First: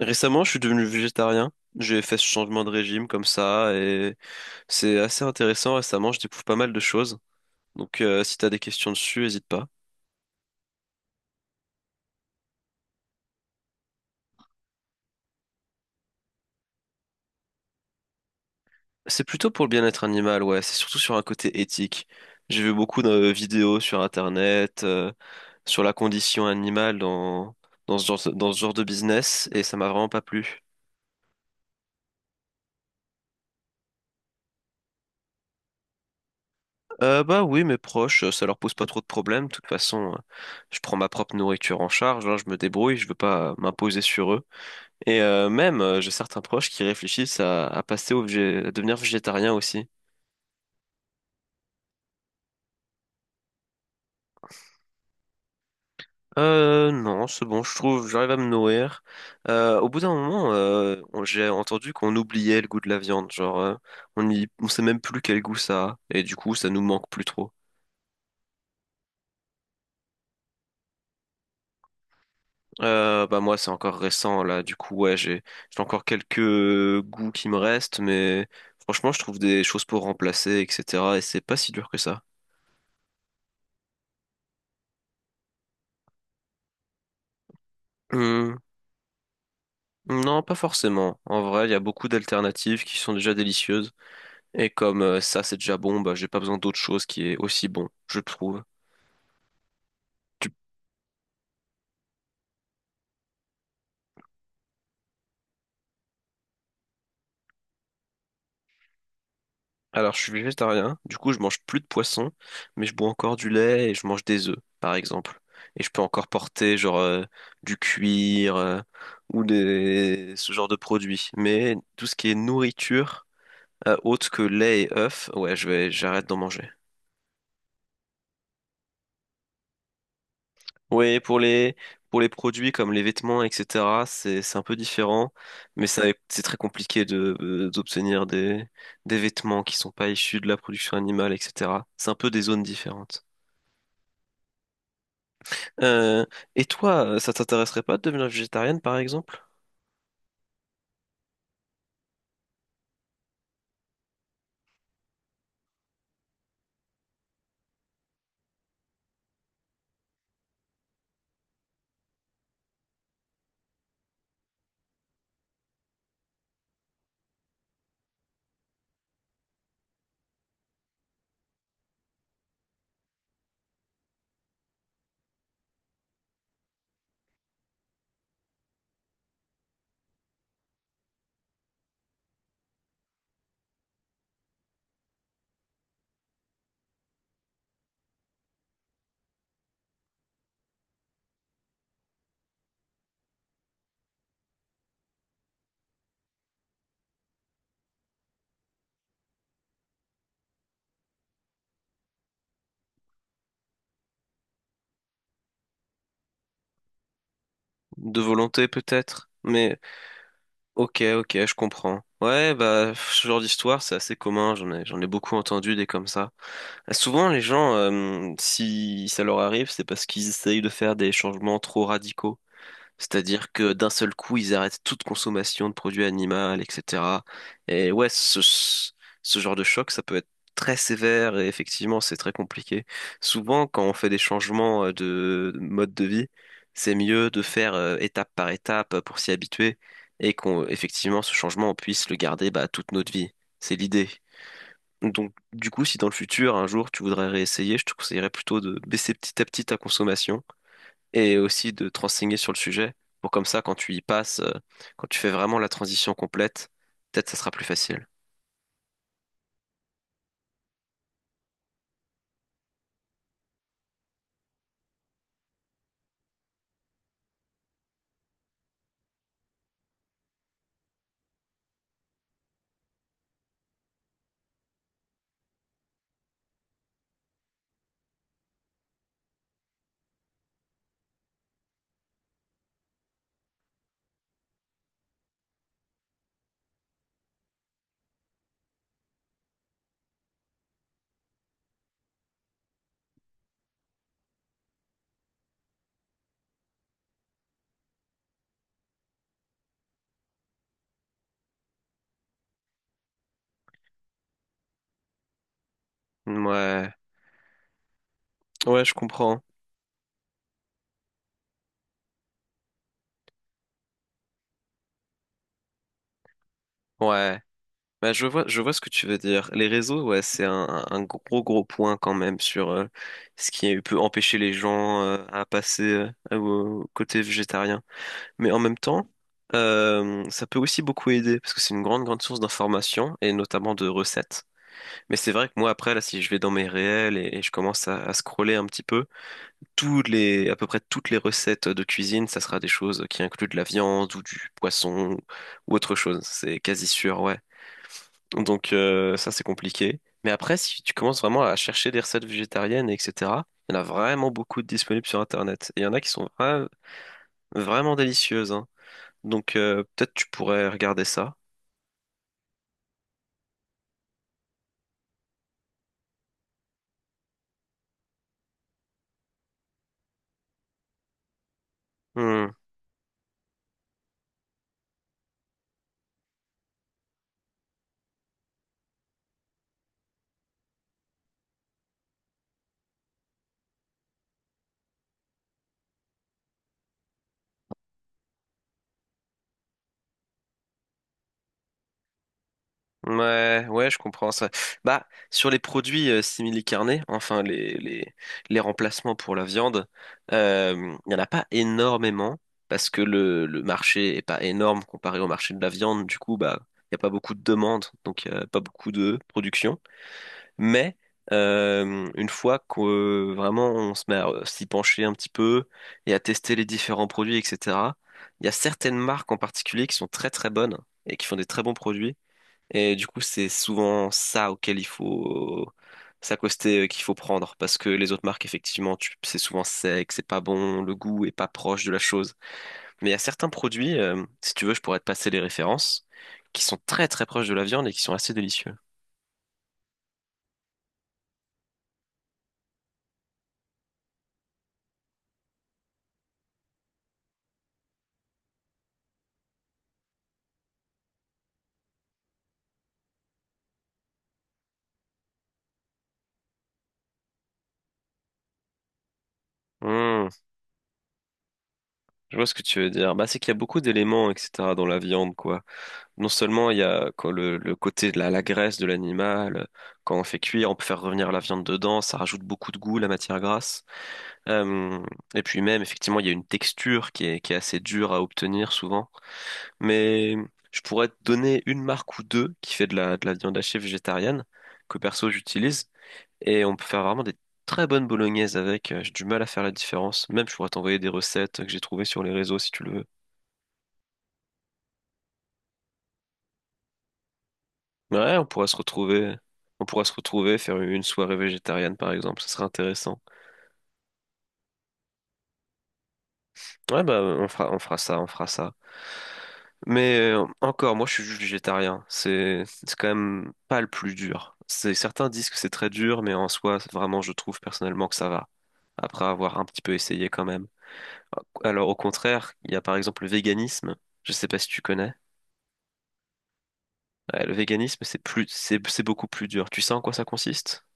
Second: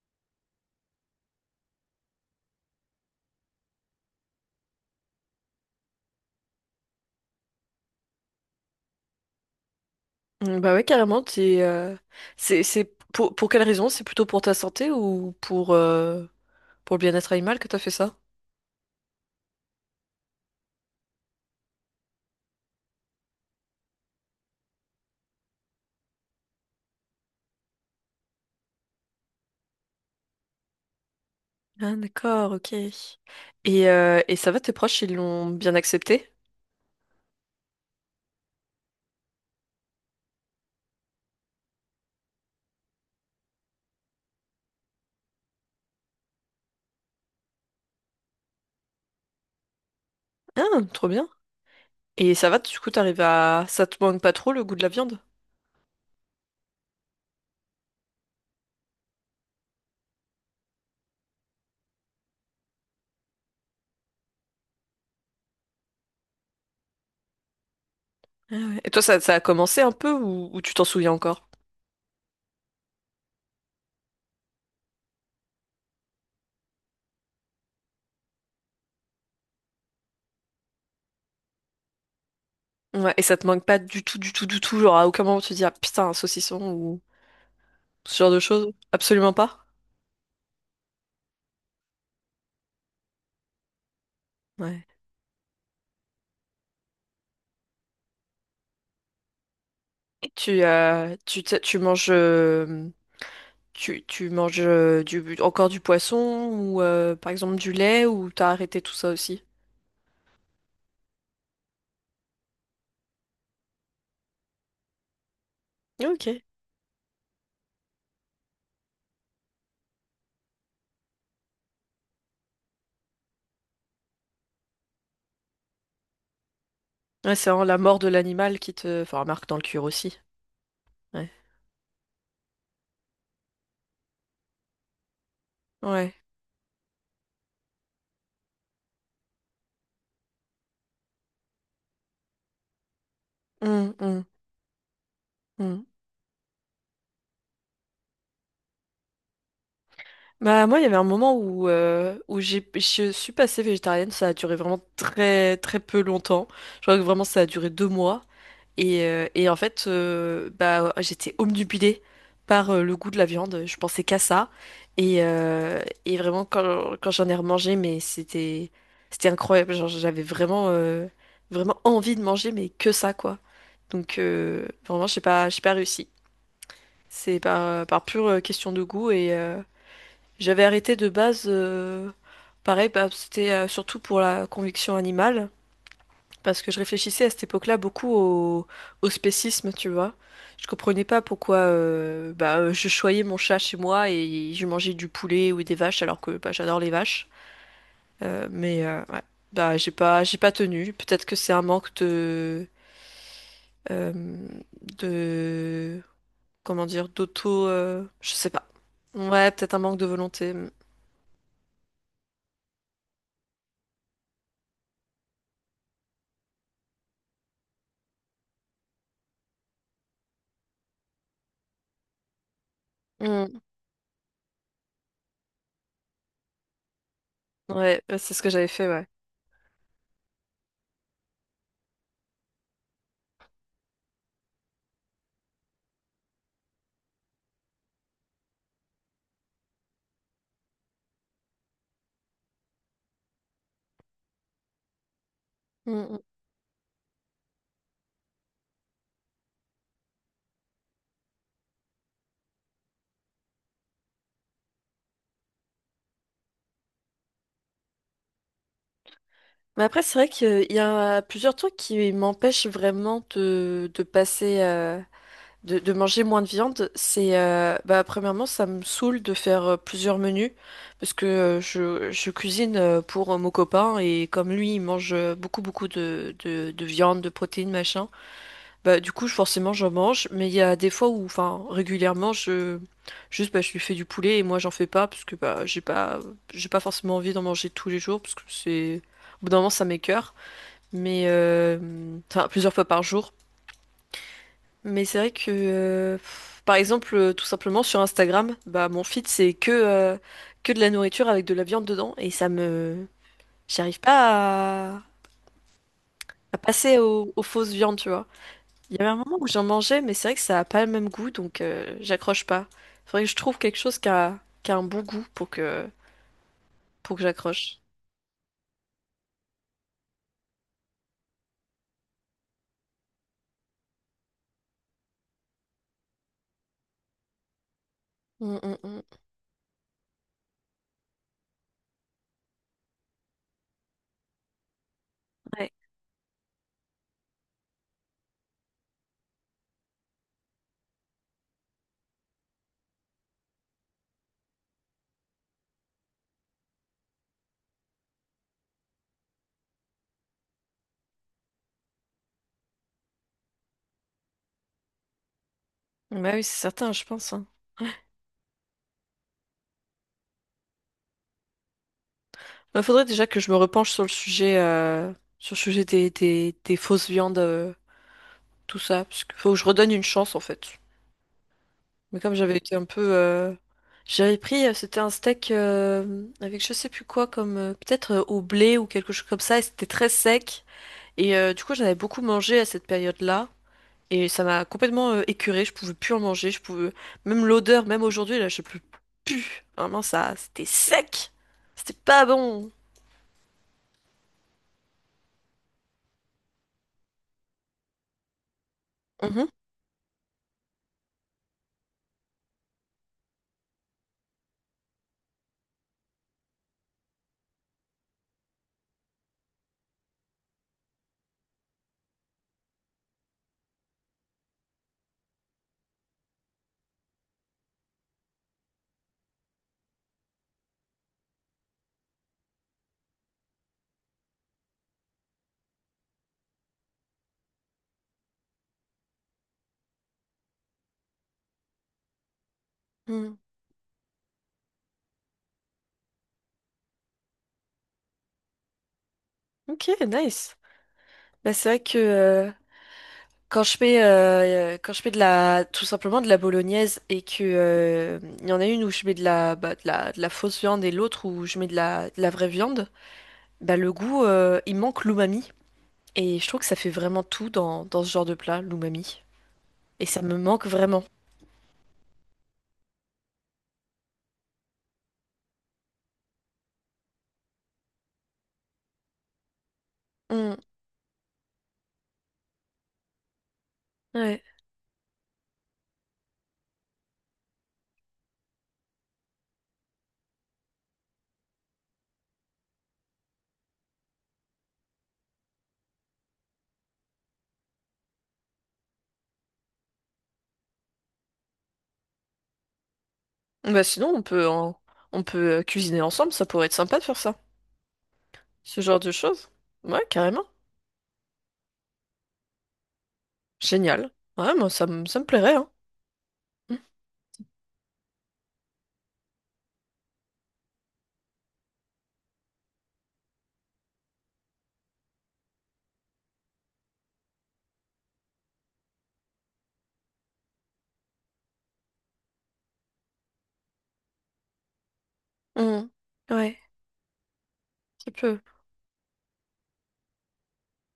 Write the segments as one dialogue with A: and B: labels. A: Récemment, je suis devenu végétarien. J'ai fait ce changement de régime comme ça et c'est assez intéressant. Récemment, je découvre pas mal de choses. Donc, si t'as des questions dessus, hésite pas.
B: Bah ouais, carrément, c'est pour quelle raison? C'est plutôt pour ta santé ou pour le bien-être animal que t'as fait ça?
A: C'est plutôt pour le bien-être animal, ouais. C'est surtout sur un côté éthique. J'ai vu beaucoup de vidéos sur Internet, sur la condition animale dans ce genre de business et ça m'a vraiment pas plu.
B: Ah d'accord, ok. Et ça va, tes proches, ils l'ont bien accepté?
A: Bah oui, mes proches, ça leur pose pas trop de problèmes. De toute façon, je prends ma propre nourriture en charge, hein, je me débrouille. Je veux pas m'imposer sur eux. Et même, j'ai certains proches qui réfléchissent à passer à devenir végétarien aussi.
B: Ah, trop bien. Et ça va, du coup, t'arrives à... Ça te manque pas trop le goût de la viande?
A: Non, c'est bon, je trouve, j'arrive à me nourrir. Au bout d'un moment, j'ai entendu qu'on oubliait le goût de la viande, genre, on sait même plus quel goût ça a, et du coup, ça nous manque plus trop.
B: Ah ouais. Et toi, ça a commencé un peu ou tu t'en souviens encore?
A: Bah moi, c'est encore récent, là, du coup, ouais, j'ai encore quelques goûts qui me restent, mais franchement, je trouve des choses pour remplacer, etc., et c'est pas si dur que ça.
B: Ouais, et ça te manque pas du tout, du tout, du tout, genre à aucun moment tu te dis, ah putain, un saucisson ou... Ce genre de
A: Mmh.
B: choses? Absolument pas.
A: Non, pas forcément. En vrai, il y a beaucoup d'alternatives qui sont déjà délicieuses. Et
B: Ouais.
A: comme ça, c'est déjà bon, bah, j'ai pas besoin d'autre chose qui est aussi bon, je trouve.
B: Et
A: Du-
B: tu, euh, tu, tu tu manges, tu, tu manges encore du poisson ou par exemple du lait ou t'as arrêté tout ça aussi?
A: Alors, je suis végétarien, du coup, je mange plus de poisson, mais je bois encore du lait et je mange des œufs, par exemple. Et je peux encore
B: Ok.
A: porter, genre, du cuir ou des... ce genre de produits. Mais tout ce qui est nourriture, autre que lait et œufs, ouais, je vais... j'arrête d'en manger.
B: Ouais, c'est vraiment la mort de l'animal qui te, enfin, marque dans le cuir aussi.
A: Oui,
B: Ouais.
A: pour les produits comme les vêtements, etc., c'est un peu différent, mais ça
B: Ouais.
A: c'est très compliqué de d'obtenir des vêtements qui sont pas issus de la production animale, etc. C'est un peu des zones différentes.
B: Hum, hum, hum.
A: Euh, et toi, ça t'intéresserait pas de devenir végétarienne, par exemple?
B: Bah moi, il y avait un moment où je suis passée végétarienne. Ça a duré vraiment très très peu longtemps. Je crois que vraiment ça a duré deux mois. Et en fait, bah, j'étais obnubilée par le goût de la viande. Je pensais qu'à ça. Et et vraiment, quand j'en ai remangé, c'était incroyable. Genre, j'avais vraiment envie de manger, mais que ça, quoi. Donc, vraiment, j'ai pas réussi. C'est par pure question de goût. J'avais arrêté de base. Pareil, bah, c'était surtout pour la conviction animale. Parce que je réfléchissais à cette époque-là beaucoup au spécisme, tu vois. Je comprenais pas pourquoi je choyais mon chat chez moi et je mangeais du poulet ou des vaches alors que bah, j'adore les vaches. Mais ouais, bah, j'ai pas tenu. Peut-être que c'est un manque euh, de, comment dire, d'auto,
A: De
B: je sais
A: volonté,
B: pas.
A: peut-être.
B: Ouais, peut-être
A: Mais
B: un manque de volonté.
A: ok, ok, je comprends. Ouais, bah ce genre d'histoire, c'est assez commun. J'en ai beaucoup entendu des comme ça. Souvent, les gens, si ça leur arrive, c'est parce qu'ils essayent de faire des changements trop radicaux. C'est-à-dire
B: Mm.
A: que d'un seul coup, ils arrêtent toute consommation de produits animaux, etc. Et
B: Ouais,
A: ouais,
B: c'est ce que j'avais fait, ouais.
A: ce genre de choc, ça peut être très sévère et effectivement, c'est très compliqué. Souvent, quand on fait des changements de mode de vie, c'est mieux de faire étape par étape pour s'y habituer et qu'on, effectivement, ce changement, on puisse le garder bah, toute notre vie. C'est l'idée. Donc, du coup,
B: Mm,
A: si dans le
B: mm.
A: futur, un jour, tu voudrais réessayer, je te conseillerais plutôt de baisser petit à petit ta consommation et aussi de te renseigner sur le sujet pour comme ça, quand tu y passes, quand tu fais vraiment la transition complète, peut-être ça sera plus facile.
B: Mais après, c'est vrai qu'il y a plusieurs trucs qui m'empêchent vraiment de passer, de manger moins de viande. Bah, premièrement, ça me saoule de faire plusieurs menus parce que je cuisine pour mon copain et comme lui, il mange beaucoup de viande, de protéines, machin. Bah, du coup, forcément, j'en mange, mais il y a des fois où, enfin, régulièrement, juste, bah, je lui fais du poulet et moi, j'en fais pas parce que, bah, j'ai pas forcément envie d'en manger tous les jours parce que au bout d'un moment, ça m'écœure mais enfin plusieurs fois par jour. Mais c'est vrai que, par exemple, tout simplement sur Instagram, bah mon feed c'est que de la nourriture avec de la viande dedans et j'arrive pas à
A: Ouais,
B: passer aux fausses viandes, tu vois.
A: ouais, je
B: Il y avait un moment
A: comprends.
B: où j'en mangeais, mais c'est vrai que ça a pas le même goût, donc j'accroche pas. Faudrait que je trouve quelque chose qui a un bon goût pour que
A: Ouais,
B: j'accroche.
A: bah, je vois ce que tu veux dire. Les réseaux, ouais, c'est un gros gros point quand même sur ce qui peut empêcher les gens à passer au côté végétarien. Mais en
B: Mm, mm,
A: même
B: mm.
A: temps, ça peut aussi beaucoup aider parce que c'est une grande grande source d'informations et notamment de recettes. Mais c'est vrai que moi,
B: Ouais.
A: après, là, si je vais dans mes réels et je commence à scroller un petit peu, à peu près toutes les recettes de cuisine, ça sera des choses qui incluent de la viande ou du poisson ou autre chose. C'est quasi sûr, ouais. Donc, ça, c'est compliqué. Mais après, si tu commences vraiment à chercher des recettes végétariennes, etc., il y en a vraiment beaucoup de disponibles sur Internet. Et il y en a qui sont
B: Bah oui, c'est certain, je pense, hein.
A: vraiment délicieuses, hein. Donc, peut-être tu pourrais regarder ça.
B: Il faudrait déjà que je me repenche sur le sujet des fausses viandes, tout ça, parce qu'il faut que je redonne une chance en fait. Mais comme
A: Hmm.
B: j'avais été un peu, J'avais pris, c'était un steak avec je sais plus quoi, comme peut-être au blé ou quelque chose comme ça, et c'était très sec. Et du coup, j'en avais beaucoup mangé à cette période-là, et ça m'a complètement écœurée. Je pouvais plus en manger, je pouvais même l'odeur, même aujourd'hui là, je peux plus. Vraiment, ça, c'était sec, c'était pas bon.
A: Ouais, ouais, je comprends ça. Bah, sur les produits simili-carnés, enfin les remplacements pour la
B: Mhm.
A: viande, euh, il n'y en a pas énormément parce que le marché est pas énorme comparé au marché de la viande. Du coup, bah, il n'y a pas beaucoup de demandes, donc il n'y a pas beaucoup de production. Mais une fois que vraiment on se met à s'y pencher un petit peu et à tester les différents produits, etc., il y a certaines marques en particulier qui sont très très bonnes et qui font des très bons produits. Et du coup, c'est souvent ça auquel il faut s'accoster, qu'il faut prendre, parce que les autres marques, effectivement, c'est souvent sec, c'est pas bon, le goût est pas proche de la chose. Mais il y a
B: Mm.
A: certains produits, si tu veux, je pourrais te passer les références, qui sont très très proches de la viande et qui sont assez délicieux.
B: Ok, nice. Bah, c'est vrai que quand je fais de la tout simplement de la bolognaise et que il y en a une où je mets de la bah, de la fausse viande et l'autre où je mets de la vraie viande, bah le goût il manque l'umami et je trouve que ça fait vraiment tout dans ce genre de plat, l'umami et ça
A: Hmm,
B: me manque vraiment.
A: je vois ce que tu veux dire. Bah, c'est qu'il y a beaucoup d'éléments, etc., dans la viande, quoi. Non seulement il y a quoi, le côté de la graisse de l'animal, quand on fait
B: Mm,
A: cuire, on peut faire revenir la viande dedans, ça rajoute beaucoup de goût, la matière grasse.
B: ouais.
A: Euh, et puis même, effectivement, il y a une texture qui est assez dure à obtenir souvent. Mais je pourrais te donner une marque ou deux qui fait de de la viande hachée végétarienne, que perso j'utilise. Et on peut faire vraiment des très bonnes bolognaises avec. J'ai du mal à faire la différence. Même, je pourrais t'envoyer des recettes que j'ai trouvées sur les réseaux si tu le veux.
B: Bah sinon on peut en- On peut cuisiner ensemble, ça pourrait être sympa de faire ça.
A: Ouais, on pourrait se
B: Ce genre de
A: retrouver.
B: choses.
A: On pourrait
B: Ouais,
A: se
B: carrément.
A: retrouver, faire une soirée végétarienne par exemple. Ce serait intéressant.
B: Génial. Ouais, moi ça me plairait hein.
A: Ouais, bah, on fera ça. Mais encore, moi, je suis juste végétarien. C'est quand même pas le plus dur. C'est, certains disent que c'est très dur, mais en soi, vraiment, je trouve personnellement que ça va. Après avoir un petit peu essayé quand même. Alors, au contraire, il y a par exemple le véganisme. Je sais pas si tu connais.
B: Mm. Mm. Ouais,
A: Ouais, le véganisme,
B: ça peut.
A: c'est beaucoup plus dur. Tu sais en quoi ça consiste?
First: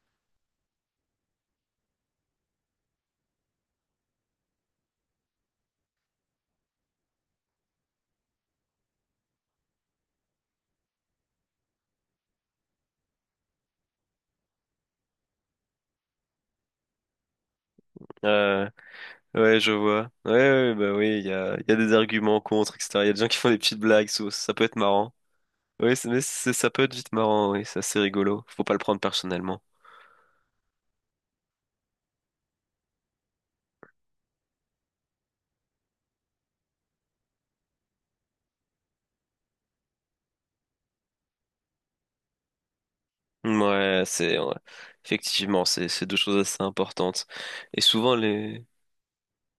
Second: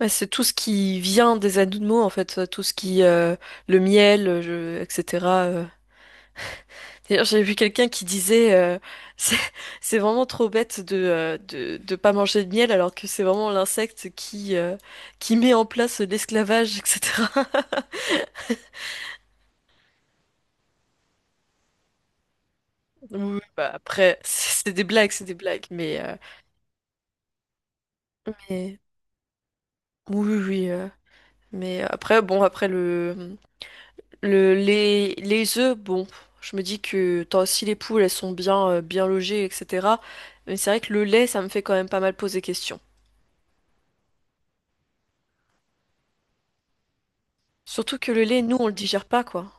B: Bah, c'est tout ce qui vient des animaux, en fait, le miel, etc. D'ailleurs, j'ai vu quelqu'un qui disait, c'est c'est vraiment trop bête de pas manger de miel, alors que c'est vraiment l'insecte qui met en place l'esclavage, etc.
A: Euh, ouais, je vois. Ouais, ouais, ouais, bah oui, il y a des arguments contre, etc. Il y a des
B: Oui,
A: gens qui
B: oui,
A: font des
B: bah,
A: petites blagues,
B: après,
A: ça peut être marrant.
B: c'est des blagues,
A: Oui, ça peut être vite marrant, oui, c'est assez rigolo. Faut pas le
B: mais-
A: prendre personnellement.
B: oui, oui, oui, mais après, bon, après le, les œufs, bon, je me dis que tant, si les poules, elles sont bien, bien logées, etc. Mais c'est vrai que le lait, ça me fait quand même pas mal poser question.
A: Ouais, c'est ouais. Effectivement, c'est deux choses assez importantes. Et
B: Surtout que
A: souvent
B: le lait, nous,
A: les
B: on le digère pas, quoi.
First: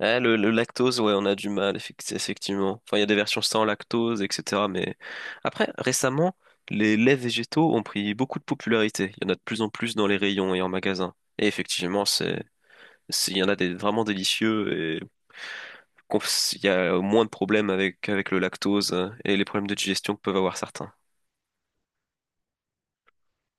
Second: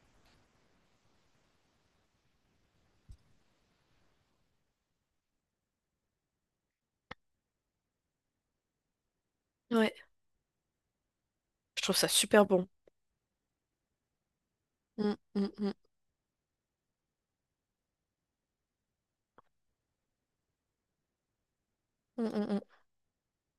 A: ouais, le lactose, ouais, on a du mal effectivement. Enfin, il y a des versions sans lactose, etc. Mais après, récemment, les laits végétaux ont pris beaucoup de popularité. Il y en a de plus en plus
B: Ouais,
A: dans les rayons et en magasin. Et
B: je trouve
A: effectivement,
B: ça super bon.
A: il y en a des vraiment délicieux et
B: Mm, mm, mm,
A: qu'on- il y a moins de problèmes avec le lactose et les problèmes de digestion que peuvent avoir certains.
B: mm, mm, mm.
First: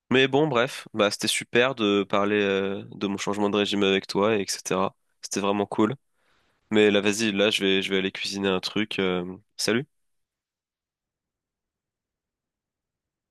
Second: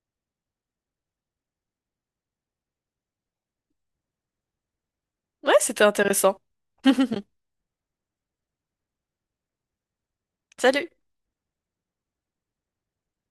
A: Mais bon, bref, bah, c'était super de parler de mon changement de régime avec toi, et etc. C'était
B: Ouais,
A: vraiment
B: c'était
A: cool.
B: intéressant.
A: Mais là, vas-y, là, je vais aller cuisiner un truc. Salut!
B: Salut!